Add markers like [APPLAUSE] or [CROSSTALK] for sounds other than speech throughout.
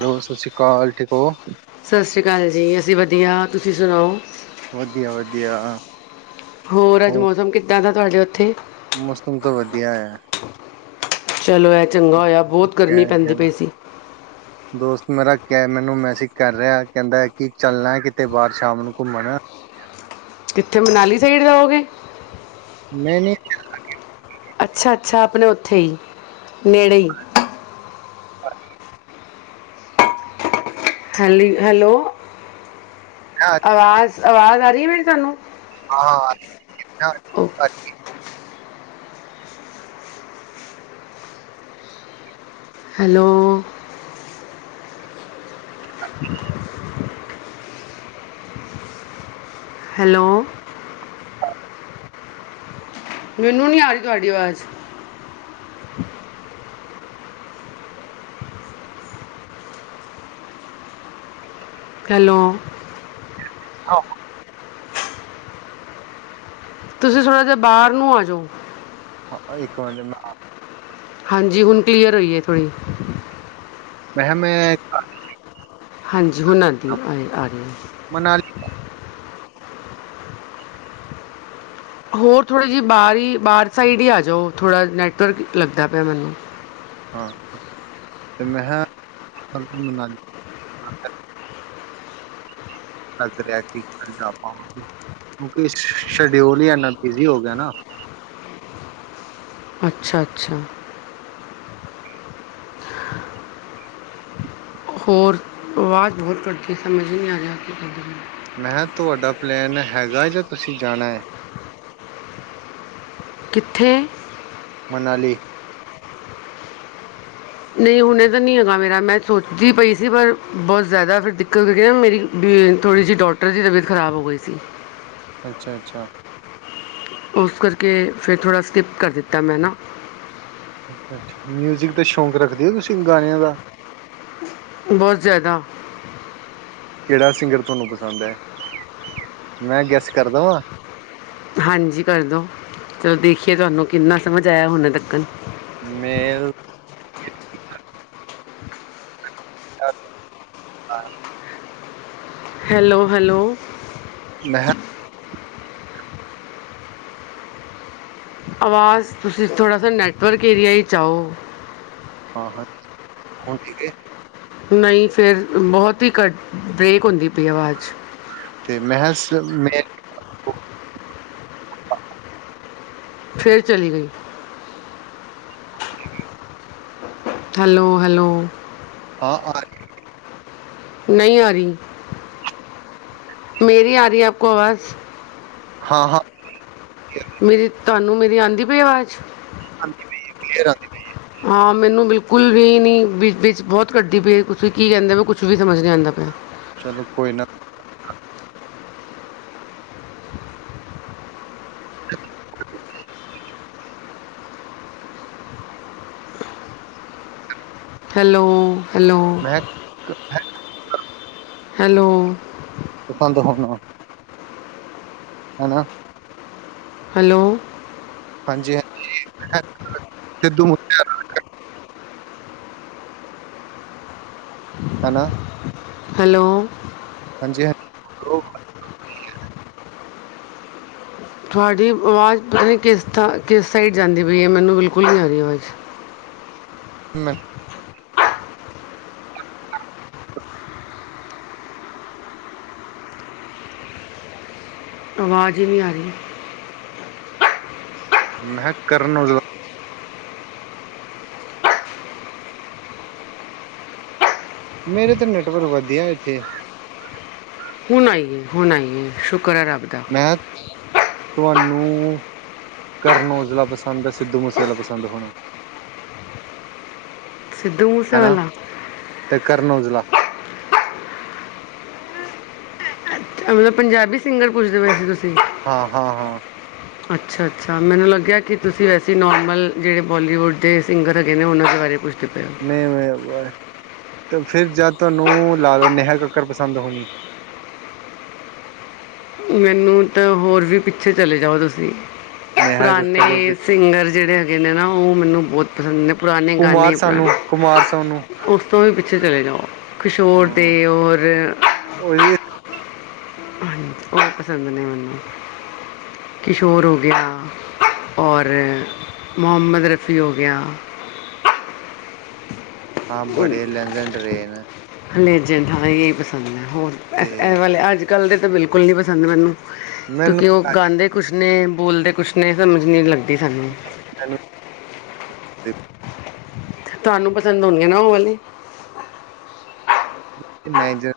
Hello, ਸਤਿ ਸ੍ਰੀ ਅਕਾਲ, ਠੀਕ ਹੋ। ਸਤਿ ਸ੍ਰੀ ਅਕਾਲ ਜੀ, ਅਸੀਂ ਵਧੀਆ ਤੁਸੀਂ ਸੁਣਾਉ। ਵਧੀਆ ਵਧੀਆ। ਹੋਰ, ਅੱਜ ਮੌਸਮ ਕਿੱਦਾਂ ਦਾ ਤੁਹਾਡੇ ਉੱਥੇ ਮੌਸਮ ਤੋਂ ਵਧੀਆ ਆ। ਚਲੋ ਇਹ ਚੰਗਾ ਹੋਇਆ, ਬਹੁਤ ਗਰਮੀ ਕਹਿ ਪੈਂਦੀ ਰਿਹਾ ਪਈ ਸੀ। ਦੋਸਤ ਮੇਰਾ ਕਹਿ ਮੈਨੂੰ ਮੈਸੇਜ ਕਰ ਰਿਹਾ, ਕਹਿੰਦਾ ਕਿ ਚੱਲਣਾ ਕਿਤੇ ਬਾਹਰ ਸ਼ਾਮ ਨੂੰ ਘੁੰਮਣ ਕਿੱਥੇ ਮਨਾਲੀ ਸਾਈਡ ਜਾਉਗੇ? ਨਹੀਂ ਨਹੀਂ ਅੱਛਾ, ਅੱਛਾ ਆਪਣੇ ਉੱਥੇ ਹੀ ਨੇੜੇ ਹੀ [UNINTELLIGIBLE] ਹਲੀ, ਹੈਲੋ। ਹਾਂ ਆਵਾਜ਼ ਆਵਾਜ਼ ਆ ਰਹੀ ਕਿਵੇਂ ਨੇ ਤੁਹਾਨੂੰ ਹਾਂ, ਓ [INAUDIBLE] ਹੈਲੋ। ਹੈਲੋ। ਮੈਨੂੰ ਨੀ ਆ ਰਹੀ ਤੁਹਾਡੀ ਆਵਾਜ਼। ਹੈਲੋ। [UNINTELLIGIBLE] ਤੁਸੀਂ ਥੋੜਾ ਜਿਹਾ ਬਾਹਰ ਨੂੰ ਹੋ ਜਾਉ। ਹਾਂ ਇੱਕ ਮਿੰਟ ਮੈਂ ਹਾਂਜੀ, ਹੁਣ ਕਲੀਅਰ ਹੋਈ ਹੈ ਥੋੜ੍ਹੀ। ਮੈ ਹਾ ਮੈਂ। ਹਾਂਜ [UNINTELLIGIBLE] ਦੀ ਐ ਮਨਾਲੀ ਹੋਰ ਥੋੜ੍ਹੇ ਜੀ ਬਾਰੀ ਬਾਰ ਸਾਈਡ ਈ ਆਜੋ ਥੋੜ੍ਹਾ ਨੈੱਟਵਰਕ ਲੱਗਦਾ ਪਿਆ ਮੈਨੂੰ ਹਾਂ ਤੇ ਮੈਂ ਹਾ [UNINTELLIGIBLE] ਲੱਗ ਰਿਆ ਕਿ ਕੱਲ ਜਾ ਪਾਵਾਗੇ ਕਿਉਂਕਿ ਸ਼ਡਿਊਲ ਈ ਐਨਾ ਬਿਜ਼ੀ ਹੋ ਗਿਆ ਨਾ ਅੱਛਾ-ਅੱਛਾ, ਹੋਰ ਆਵਾਜ਼ ਬਹੁਤ ਕਟਦੀ ਸਮਝ ਈ ਨੀ ਰਿਹਾ [UNINTELLIGIBLE] ਮੈਂਹਾਂ ਤੁਹਾਡਾ ਪਲੇੈਨ ਹੈਗਾ ਜਾਂ ਤੁਸੀਂ ਜਾਣਾ ਐ? ਕਿੱਥੇ? ਮਨਾਲੀ। ਨਈ ਹੁਣੇ ਤਾਂ ਨੀ ਹੈਗਾ ਮੇਰਾ ਮੈਂ ਸੋਚਦੀ ਪਈ ਸੀ ਪਰ ਬੋਤ ਜਾਦਾ ਫਿਰ ਦਿੱਕਤ ਹੋ ਗਈ [UNINTELLIGIBLE] ਮੇਰੀ ਵੀ ਥੋੜ੍ਹੀ ਜੀ ਡੋਟਰ ਦੀ ਤਬੀਅਤ ਖ਼ਰਾਬ ਹੋ ਗਈ ਸੀ। ਅੱਛਾ-ਅੱਛਾ, ਉਸ ਕਰਕੇ ਫਿਰ ਥੋੜ੍ਹਾ ਸਕਿੱਪ ਕਰ ਦਿੱਤਾ ਮੈਂ ਨਾ। ਅੱਛਾ ਮਿਊਜਿਕ ਦਾ ਸ਼ੌਂਕ ਰੱਖਦੇ ਔ ਤੁਸੀਂ ਗਾਣਿਆਂ ਦਾ? ਬਹੁਤ ਜਾਦਾ। ਕਿਹੜਾ ਸਿੰਗਰ ਤੁਹਾਨੂੰ ਪਸੰਦ ਐ ਮੈਂ ਗੈਸ ਕਰ ਦੇਵਾਂ? ਹਾਂਜੀ ਕਰਦੋ ਚਲੋ ਦੇਖੀਏ ਤੁਹਾਨੂੰ ਕਿੰਨਾ ਸਮਝ ਆਇਆ ਹੁਣ ਤੱਕਨ, ਮੇਲ਼ ਹਾਂ, ਹੈਲੋ-ਹੈਲੋ। ਮੈਂਹਾ, ਆਵਾਜ਼ ਤੁਸੀਂ ਥੋੜਾ ਸਾ ਨੈੱਟਵਰਕ ਏਰੀਆ ਕ ਆਓ। ਹਾਂ ਹੁਣ ਠੀਕ ਏ? ਨਈ ਫਿਰ ਬੋਹਤ ਹੀ ਘੱਟ ਬ੍ਰੇਕ ਹੁੰਦੀ ਪਈ ਆਵਾਜ਼ 'ਚ, ਤੇ ਮੈਂਹਾ ਸ [UNINTELLIGIBLE] ਫੇਰ ਚਲੀ ਗਈ। ਹੈਲੋ-ਹੈਲੋ, ਹਾਂ ਆਰੀ, ਨਈ ਆਰੀ ਮੇਰੀ ਆਰੀ ਐ ਆਪਕੋ ਆਵਾਜ਼, ਹਾਂ-ਹਾਂ, ਮੇਰੀ ਤੁਹਾਨੂੰ ਮੇਰੀ ਆਂਦੀ ਪਈ ਆਵਾਜ਼, ਆਂਦੀ ਪਈ ਐ ਕਲੀਅਰ ਆਂਦੀ ਪਈ ਐ। ਹਾਂ ਮੈਨੂੰ ਬਿਲਕੁੱਲ ਵੀ ਨੀ ਵਿੱਚ ਬਹੁਤ ਕਟਦੀ ਪਈ ਤੁਸੀ ਕੀ ਕਹਿੰਦੇ ਪਏ ਔ ਕੁੱਛ ਵੀ ਸਮਝ ਨੀ ਆਂਦਾ ਪਿਆ। ਚਲੋ ਕੋਈ ਨਾ। [UNINTELLIGIBLE] ਹੈਲੋ। Hello ਮੈਂਹਾ [UNINTELLIGIBLE] hello. ਤੇ ਬੰਦ ਹੋਣਾ। ਹੈਨਾ। ਹੈਲੋ। ਹਾਂਜੀ-ਹਾਂਜੀ ਮੈਂਹਾ ਸਿੱਧੂ ਮੂਸੇਆਲਾ। ਹਨਾ, ਹੈਲੋ। ਹਾਂਜੀ ਹਾਂ [UNINTELLIGIBLE] ਤੁਹਾਡੀ ਆਵਾਜ਼ ਪਤਾ ਨਹੀਂ ਕਿਸ ਥਾਂ ਕਿਸ ਸਾਈਡ ਜਾਂਦੀ ਪਈ ਹੈ ਮੈਨੂੰ ਬਿਲਕੁਲ ਨਹੀਂ ਆ ਰਹੀ ਆਵਾਜ਼ [INAUDIBLE] ਆਵਾਜ਼ ਹੀ ਨਹੀਂ ਆ ਰਹੀ ਮੈਂ ਹਾ ਕਰਨ ਔਜਲਾ ਮੇਰੇ ਤਾਂ ਨੈਟਵਰਕ ਵਧੀਆ ਇੱਥੇ ਹੁਣ ਆਈ ਐ ਹੁਣ ਆਈ ਐ ਕਰ ਰੱਬਦਾ ਮੈਂ ਤੁਹਾਨੂੰ ਕਰਨ ਔਜਲਾ ਪਸੰਦ ਹੈ ਸਿੱਧੂ ਮੁਸੇਵਾਲਾ ਪਸੰਦ ਹੋਣਾ ਸਿੱਧੂ ਹਨਾ ਮੂਸੇਵਾਲਾ ਤੇ ਔਜਲਾ ਮਤਲਬ ਪੰਜਾਬੀ ਸਿੰਗਰ ਪੁੱਛਦੇ ਪਏ ਸੀ ਤੁਸੀਂ ਹਾਂ-ਹਾਂ ਹਾਂ ਅੱਛਾ-ਅੱਛਾ ਮੈਨੂੰ ਲੱਗਿਆ ਕਿ ਤੁਸੀਂ ਵੈਸੇ ਨੋਰਮਲ ਜਿਹੜੇ ਬਾਲੀਵੁੱਡ ਦੇ ਸਿੰਗਰ ਹੈਗੇ ਨੇ ਉਹਨਾਂ ਦੇ ਬਾਰੇ ਪੁੱਛ ਨਹੀਂ ਮਏ ਤੇ ਫਿਰ ਜਦ ਤੁਹਾਨੂੰ ਲਾ ਲਓ ਨੇਹਾ ਕੱਕਰ ਪਸੰਦ ਹੋਣੀ ਮੈਨੂੰ ਤਾਂ ਹੋਰ ਵੀ ਪਿੱਛੇ ਚਲੇ ਜਾਓ ਤੁਸੀਂ ਨੇਹਾ ਕੱਕਰ ਪੁਰਾਣੇ ਤੋਂ ਸਿੰਗਰ ਜਿਹੜੇ ਹੈਗੇ ਨੇ ਨਾ ਉਹ ਮੈਨੂੰ ਬਹੁਤ ਪਸੰਦ ਪੁਰਾਣੇ ਕੁਮਾਰ ਗਾਣੇ ਸਾਨੂੰ ਪੁਰਾਣੇ ਕੁਮਾਰ ਸੋਨੂੰ ਉਸ ਤੋਂ ਵੀ ਪਿੱਛੇ ਚਲੇ ਜਾਓ ਕਿਸ਼ੋਰ ਦੇ ਹੂੰ ਔਰ ਉਹ ਬੇ ਪਸੰਦ ਨੇ ਮੈਨੂੰ ਕਿਸ਼ੋਰ ਹੋ ਗਿਆ ਔਰ ਮੁਹੰਮਦ ਰਫੀ ਹੋ ਗਿਆ ਹਾਂ ਬੜੇ ਲੈਂਜਨ ਡਰੇ ਨੇ ਲੈਜੈਂਟ ਹ ਇਹ ਹੀ ਪਸੰਦ ਹੈ ਹੋਰ ਤੇ ਇਸ ਵਾਲੇ ਅੱਜ ਕੱਲਲ ਦੇ ਤਾਂ ਬਿਲਕੁਲ ਨਹੀਂ ਪਸੰਦ ਮੈਨੂੰ ਮੈਨੂੰ ਕਿਉਂਕਿ ਉਹ ਗਾਉਦੇ ਕੁਛ ਨੇ ਬੋਲਦੇ ਕੁਛ ਸੀ ਸਮਝ ਨਹੀਂ ਲੱਗਗੀ ਚਲੋ ਤੁਹਾਨੂੰ ਪਸੰਦ ਆਉਦੀਆਂ ਨਾ ਉਹ ਵਾਲੀ ਮੈਨੇਜਰ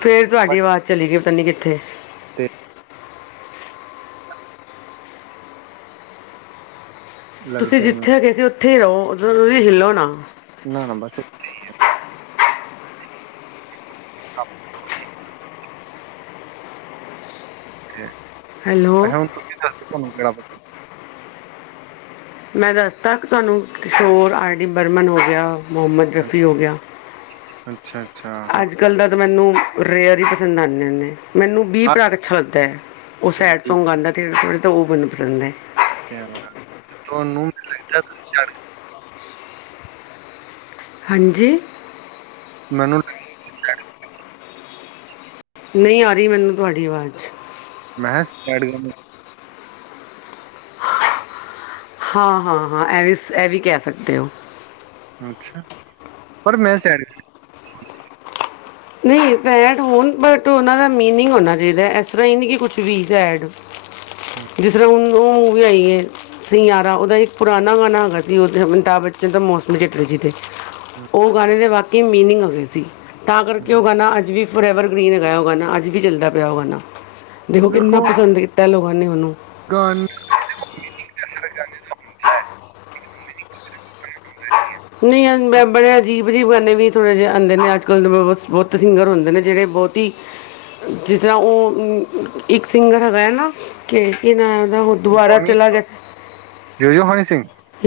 ਫਿਰ ਤੁਹਾਡੀ ਆਵਾਜ਼ ਚਲੀ ਗਈ ਤਾਂ ਨਹੀਂ ਕਿੱਥੇ ਤੇ ਤੁਸੀਂ ਲੱਗਦੇ ਨੇ ਜਿੱਥੇ ਹੈ ਗਏ ਸੀਥੇ ਉੱਥੇ ਹੀ ਰਹੋ ਹਿੱਲੋ ਨਾ ਨਾ-ਨਾ ਬਸ ਏਥੇ ਹੀ ਆ [INAUDIBLE] [INAUDIBLE] ਅੱਛਾ ਹੈਲੋ ਹਣ ਤੁਸੀਂ ਦਸੋ ਤੁਹਾਨੂੰਪਤਾ ਮੈਂ ਦੱਸਤਾ ਕਿ ਤੁਹਾਨੂੰ ਕਿਸ਼ੋਰ ਆਰ ਡੀ ਬਰਮਨ ਹੋ ਗਿਆ ਮੁਹਮਦ ਰਫੀ ਹੋ ਗਿਆ ਅੱਛਾ ਅੱਛਾ ਹਾਂ ਅੱਜ ਕੱਲ੍ਹ ਤਾਂ ਤਾਂ ਮੈਨੂੰ ਰੇਅਰ ਹੀ ਪਸੰਦ ਆਉਂਦੇ ਹਦੇ ਮੈਨੂੰ ਵੀਹ ਆਹ ਪ੍ਰਰਾਕ ਅੱਛਾ ਲੱਗਦਾ ਹੈ ਉਹ ਸੈਡ ਸੌਗ ਗਾਉਂਦਾਥੋ੍ਹੇ ਥੋੜ੍ਹੇ ਤਾਂ ਉਹ ਮਨ ਪਸੰਦ ਹੈ ਤੁਾਨੂੰ ਮ ਲੱਦਾ ਹਾਂਜੀ ਮੈਨੂੰ ਨਹੀਂ ਆ ਰਹੀ ਮੈਨੂੰ ਤੁਹਾਡੀ ਆਵਾਜ਼ ਮੈਂ ਕਿਹਾ ਸਟਾਰਟ ਕਰ ਹਾਂ ਹਾਂ ਹਾਂ ਇਹ ਵੀ ਇਹ ਵੀ ਕਹਿ ਸਕਦੇ ਹੋ ਅੱਛਾ ਪਰ ਮੈਂ ਸ ਨਹੀਂ ਸੈਡ ਹੋਣ ਬਟ ਉਹਨਾਂ ਦਾ ਮੀਨਿੰਗ ਹੋਣਾ ਚਾਹੀਦਾ ਇਸ ਤਰ੍ਹਾਂ ਹੀ ਨਹੀਂ ਕਿ ਕੁਛ ਵੀ ਸੈਡ ਜਿਸ ਤਰ੍ਹਾਂ ਹੁਣ ਉਹ ਮੂਵੀ ਆਈ ਹੈ ਸੰਯਾਰਾ ਉਹਦਾ ਇੱਕ ਪੁਰਾਣਾ ਗਾਣਾ ਹੈਗਾ ਸੀ ਉਹਦੇ ਅਮਿਤਾਭ ਬੱਚਨ ਦਾ ਮੌਸਮ ਚੱਟਲ ਜੀ 'ਤੇ ਉਹ ਗਾਣੇ ਦੇ ਬਾਕੀ ਕੀ ਮੀਨਿੰਗ ਹੋਵੇ ਸੀ ਤਾਂ ਕਿਉਂ ਅੱ ਵੀ ਫੋਰ ਐਵਰ ਸਕਰੀਨ ਗਾਇਆ ਉਹ ਗਾ ਅੱਜ ਵੀ ਚੱਲਦਾ ਪਿਆ ਉਹ ਗਾਣਾ ਦੇਖੋ ਕਿੰਨਾ ਪਸੰਦ ਕੀਤਾ ਲੋਕ ਉਹ ਨਹੀਂ ਹਨੂੰ ਗਣ [INAUDIBLE] ਜਾ ਦਾ [INAUDIBLE] ਨਹੀਂ ਬੜੇ ਅਜੀਬ ਅਜੀਬ ਗਾਣੇ ਵੀ ਥੋੜੇ ਜਿਹੇ ਆਉਂਦੇ ਨੇ ਅੱਜ ਕੱਲ ਦੇ ਬਹੁਤ ਸਿੰਗਰ ਹੁੰਦੇ ਨੇ ਜਿਹੜੇ ਬਹੁਤ ਹੀ ਜਿਸ ਤਰ੍ਹਾਂ ਉਹ ਇੱਕ ਸਿੰਗਰ ਹੈਗਾ ਹੈ ਨਾ ਕਿ ਇਹ ਨਾ ਹ ਦੁਬਾਰਾ ਚਲਾ ਗਿਆ ਸੀ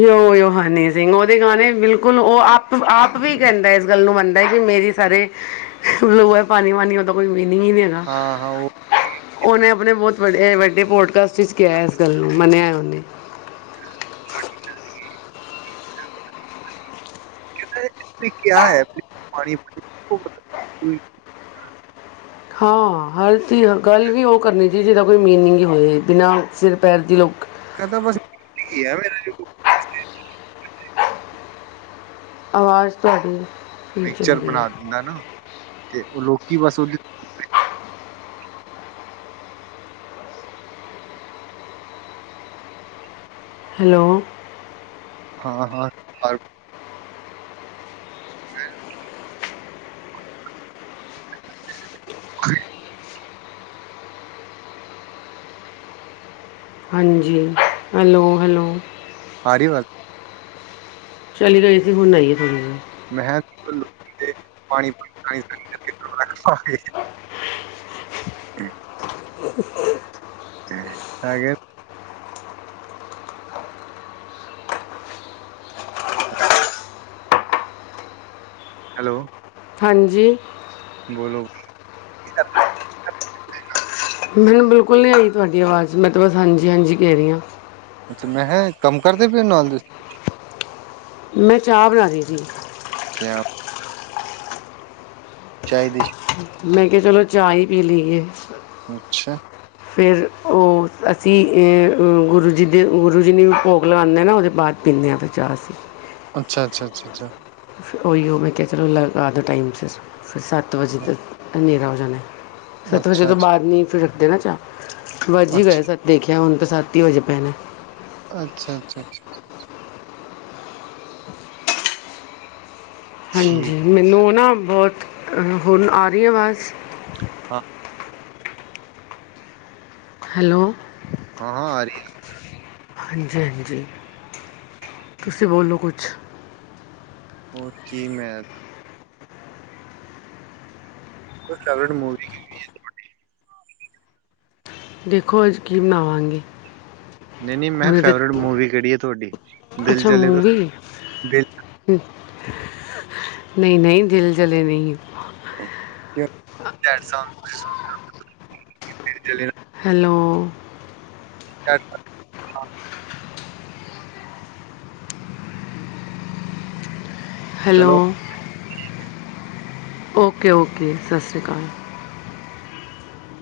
ਯਓ ਯਓ ਹਨੀ ਸਿੰਘ ਉਹਦੇ ਗਾਣੇ ਬਿਲਕੁਲ ਉਹ ਆਪ ਆਪ ਵੀ ਕਹਿੰਦਾ। ਇਸ ਗੱਲ ਨੂੰ ਮੰਨ ਕਿ ਮੇਰੇ ਸਾਰੇ ਲੋ ਹੈ ਪਾਣੀ ਵਣੀ ਉਹਦਾ ਕੋਈ ਬ ਬ [INAUDIBLE] ਵੱਡੀ ਪੋਡਕਾਸਟ ਜ਼ ਕਿਹਾ ਇਸ ਗੱਲ ਨੂੰ ਮੰਨਿਆ ਇ ਉਹਨੇ [INAUDIBLE] ਕਿਆ ਹੈ ਪਾਣੀ ਹਾਂ ਹਰ ਚੀਜ਼ ਗੱਲ ਵੀ ਉਹ ਕਰਨੀ ਚਾਹੀ ਜਿਹਦਾ ਕੋਈ ਮੀਨਿੰਗ ਹੀ ਹੋਏ ਬਿਨਾਂ ਸਿਰ ਪੈਰ ਦੀ ਲੋਕ ਕ ਤਾਂ ਬਸ ਅੱਛਾ ਆਵਾਜ਼ ਤੁਹਾਡੀ ਇਹ ਚਲੀ ਮਿਕਚਰ ਗਈ ਬਣਾ ਦਿੰਦਾ ਨਾ, ਤੇ ਉਹ ਰੋਕੀ ਬਸ ਉਹਦੀ। ਹੈਲੋ ਹਾਂ -ਹਾਂ [INAUDIBLE] ਹਾਂਜੀ, ਹੈਲੋ, ਹੈਲੋ। ਆਰੀ ਵੱਲ ਚਲੀ ਗਏ ਸੀ। ਹੁਣ ਆਈ ਏ ਥੋੜੀ ਜੀ, ਮੈਂ ਕਿਹਾ ਪਾਣੀ ਪਾਣੀ ਕੇ ਰੱਖ [UNINTELLIGIBLE] ਅੱ [UNINTELLIGIBLE] [INAUDIBLE] ਸਾਗਰ ਹੈਲੋ ਹਾਂਜੀ ਬੋਲੋ, ਕੀ ਕਰਦੇ ਮੈਨੂੰ ਬਿਲਕੁਲ ਨਹੀਂ, ਆਈ ਤੁਹਾਡੀ ਆਵਾਜ਼ ਮੈਂ ਤਾਂ ਬਸ ਹਾਂਜੀ, ਹਾਂਜੀ ਕਹਿ ਰਹੀ ਆਂ। ਇਹਦੇ ਪਨ ਦੱਸ [UNINTELLIGIBLE] ਮੈਂ ਚਾਹ ਬਣਾ ਰਹੀ ਸੀ। ਕਿਆ ਅਪ ਦੀ ਮੈਂ ਕਿਹਾ, ਚਲੋ ਚਾਹ ਹੀ ਪੀ ਲਈਏ। ਅੱਛਾ। ਫਿਰ ਉਹ ਅਸੀਂ ਏ ਅ ਗੁਰੂ ਜੀ ਦੇ ਗੁਰੂ ਜੀ ਨੂੰ ਵੀ ਭੋਗ ਲਗਾਉਂਦੇ ਨਾ, ਉਹਦੇ ਬਾਅਦ ਪੀਂਦੇ ਹਾਂ ਫਿਰ ਚਾਹ ਅਸੀਂ। ਅੱਛਾ, ਅੱਛਾ, ਅੱਛਾ, ਅੱਛਾ। ਉਹੀਓ ਮੈਂ ਕਿਹਾ ਚਲੋ ਲਗਾ ਦਿਓ, ਟਾਈਮ ਸਿਰ ਫਿਰ ਸੱਤ ਵਜੇ ਤੱਕ ਹਨੇਰਾ ਹੋ ਜਾਣਾ। ਸਤ ਵਜੇ ਅੱਛਾ ਅੱਛਾ ਤੋਂ ਬਾਅਦ ਨੀ ਫਿਰ ਦੇਣਾ ਚਾਹ ਵੱਜ ਹੀ ਗਏ ਅੱਛਾ ਸੱਤ ਦੇਖਿਆ ਹੁਣ। ਬਸਾਤੀ ਹੋਜੇ ਪੈਣਾ ਅੱਛਾ, ਅੱਛਾ, ਅੱਛਾ ਸ਼ਾਂ ਹਾਂਜੀ, ਠੀਕ ਹੈ ਮੈਨੂੰ ਨਾ ਬਹੁਤ ਹੁਣ, ਆ ਰਹੀ ਆਵਾਜ਼ ਹਾਂ ਹੈਲੋ ਹਾਂ -ਹਾਂ ਆ ਰਹੀ ਏ ਹਾਂਜੀ, ਹਾਂਜੀ ਹੈ ਤੁਸੀਂ ਬੋਲੋ ਕੁਛ? ਹੋਰ ਕੀ ਮੈਂ ਕੁਝ ਟ੍ਰੇਗੜ ਮੂਵੀ ਹੈਗੀ ਏ ਤੁਹਾਡੀ? ਦੇਖੋ, ਅੱਜ ਕੀ ਬਣਾਵਾਂਗੀ। ਨਹੀਂ, ਨਹੀਂ ਮੈਂ ਫੇਵਰਟ ਮੂਵੀ ਕਿਹੜੀ ਹੈ। ਤੁਹਾਡੀ ਦਿਲ ਅੱਛਾ ਜਲੇ ਤੋਂ ਮੂਵੀ ਦਿਲ ਨਹੀਂ, ਨਹੀਂ ਦਿਲ ਜਲੇ ਨਹੀਂ ਏ। ਤੁਸੀਂ ਸੁਣ [UNINTELLIGIBLE] ਚਲ ਹੈਲੋ ਅੱਛਾਛਾ ਹੈਲੋ ਚਲੋ ਓਕੇ ਓਕੇ। ਸਤਿ ਸ਼੍ਰੀ ਅਕਾਲ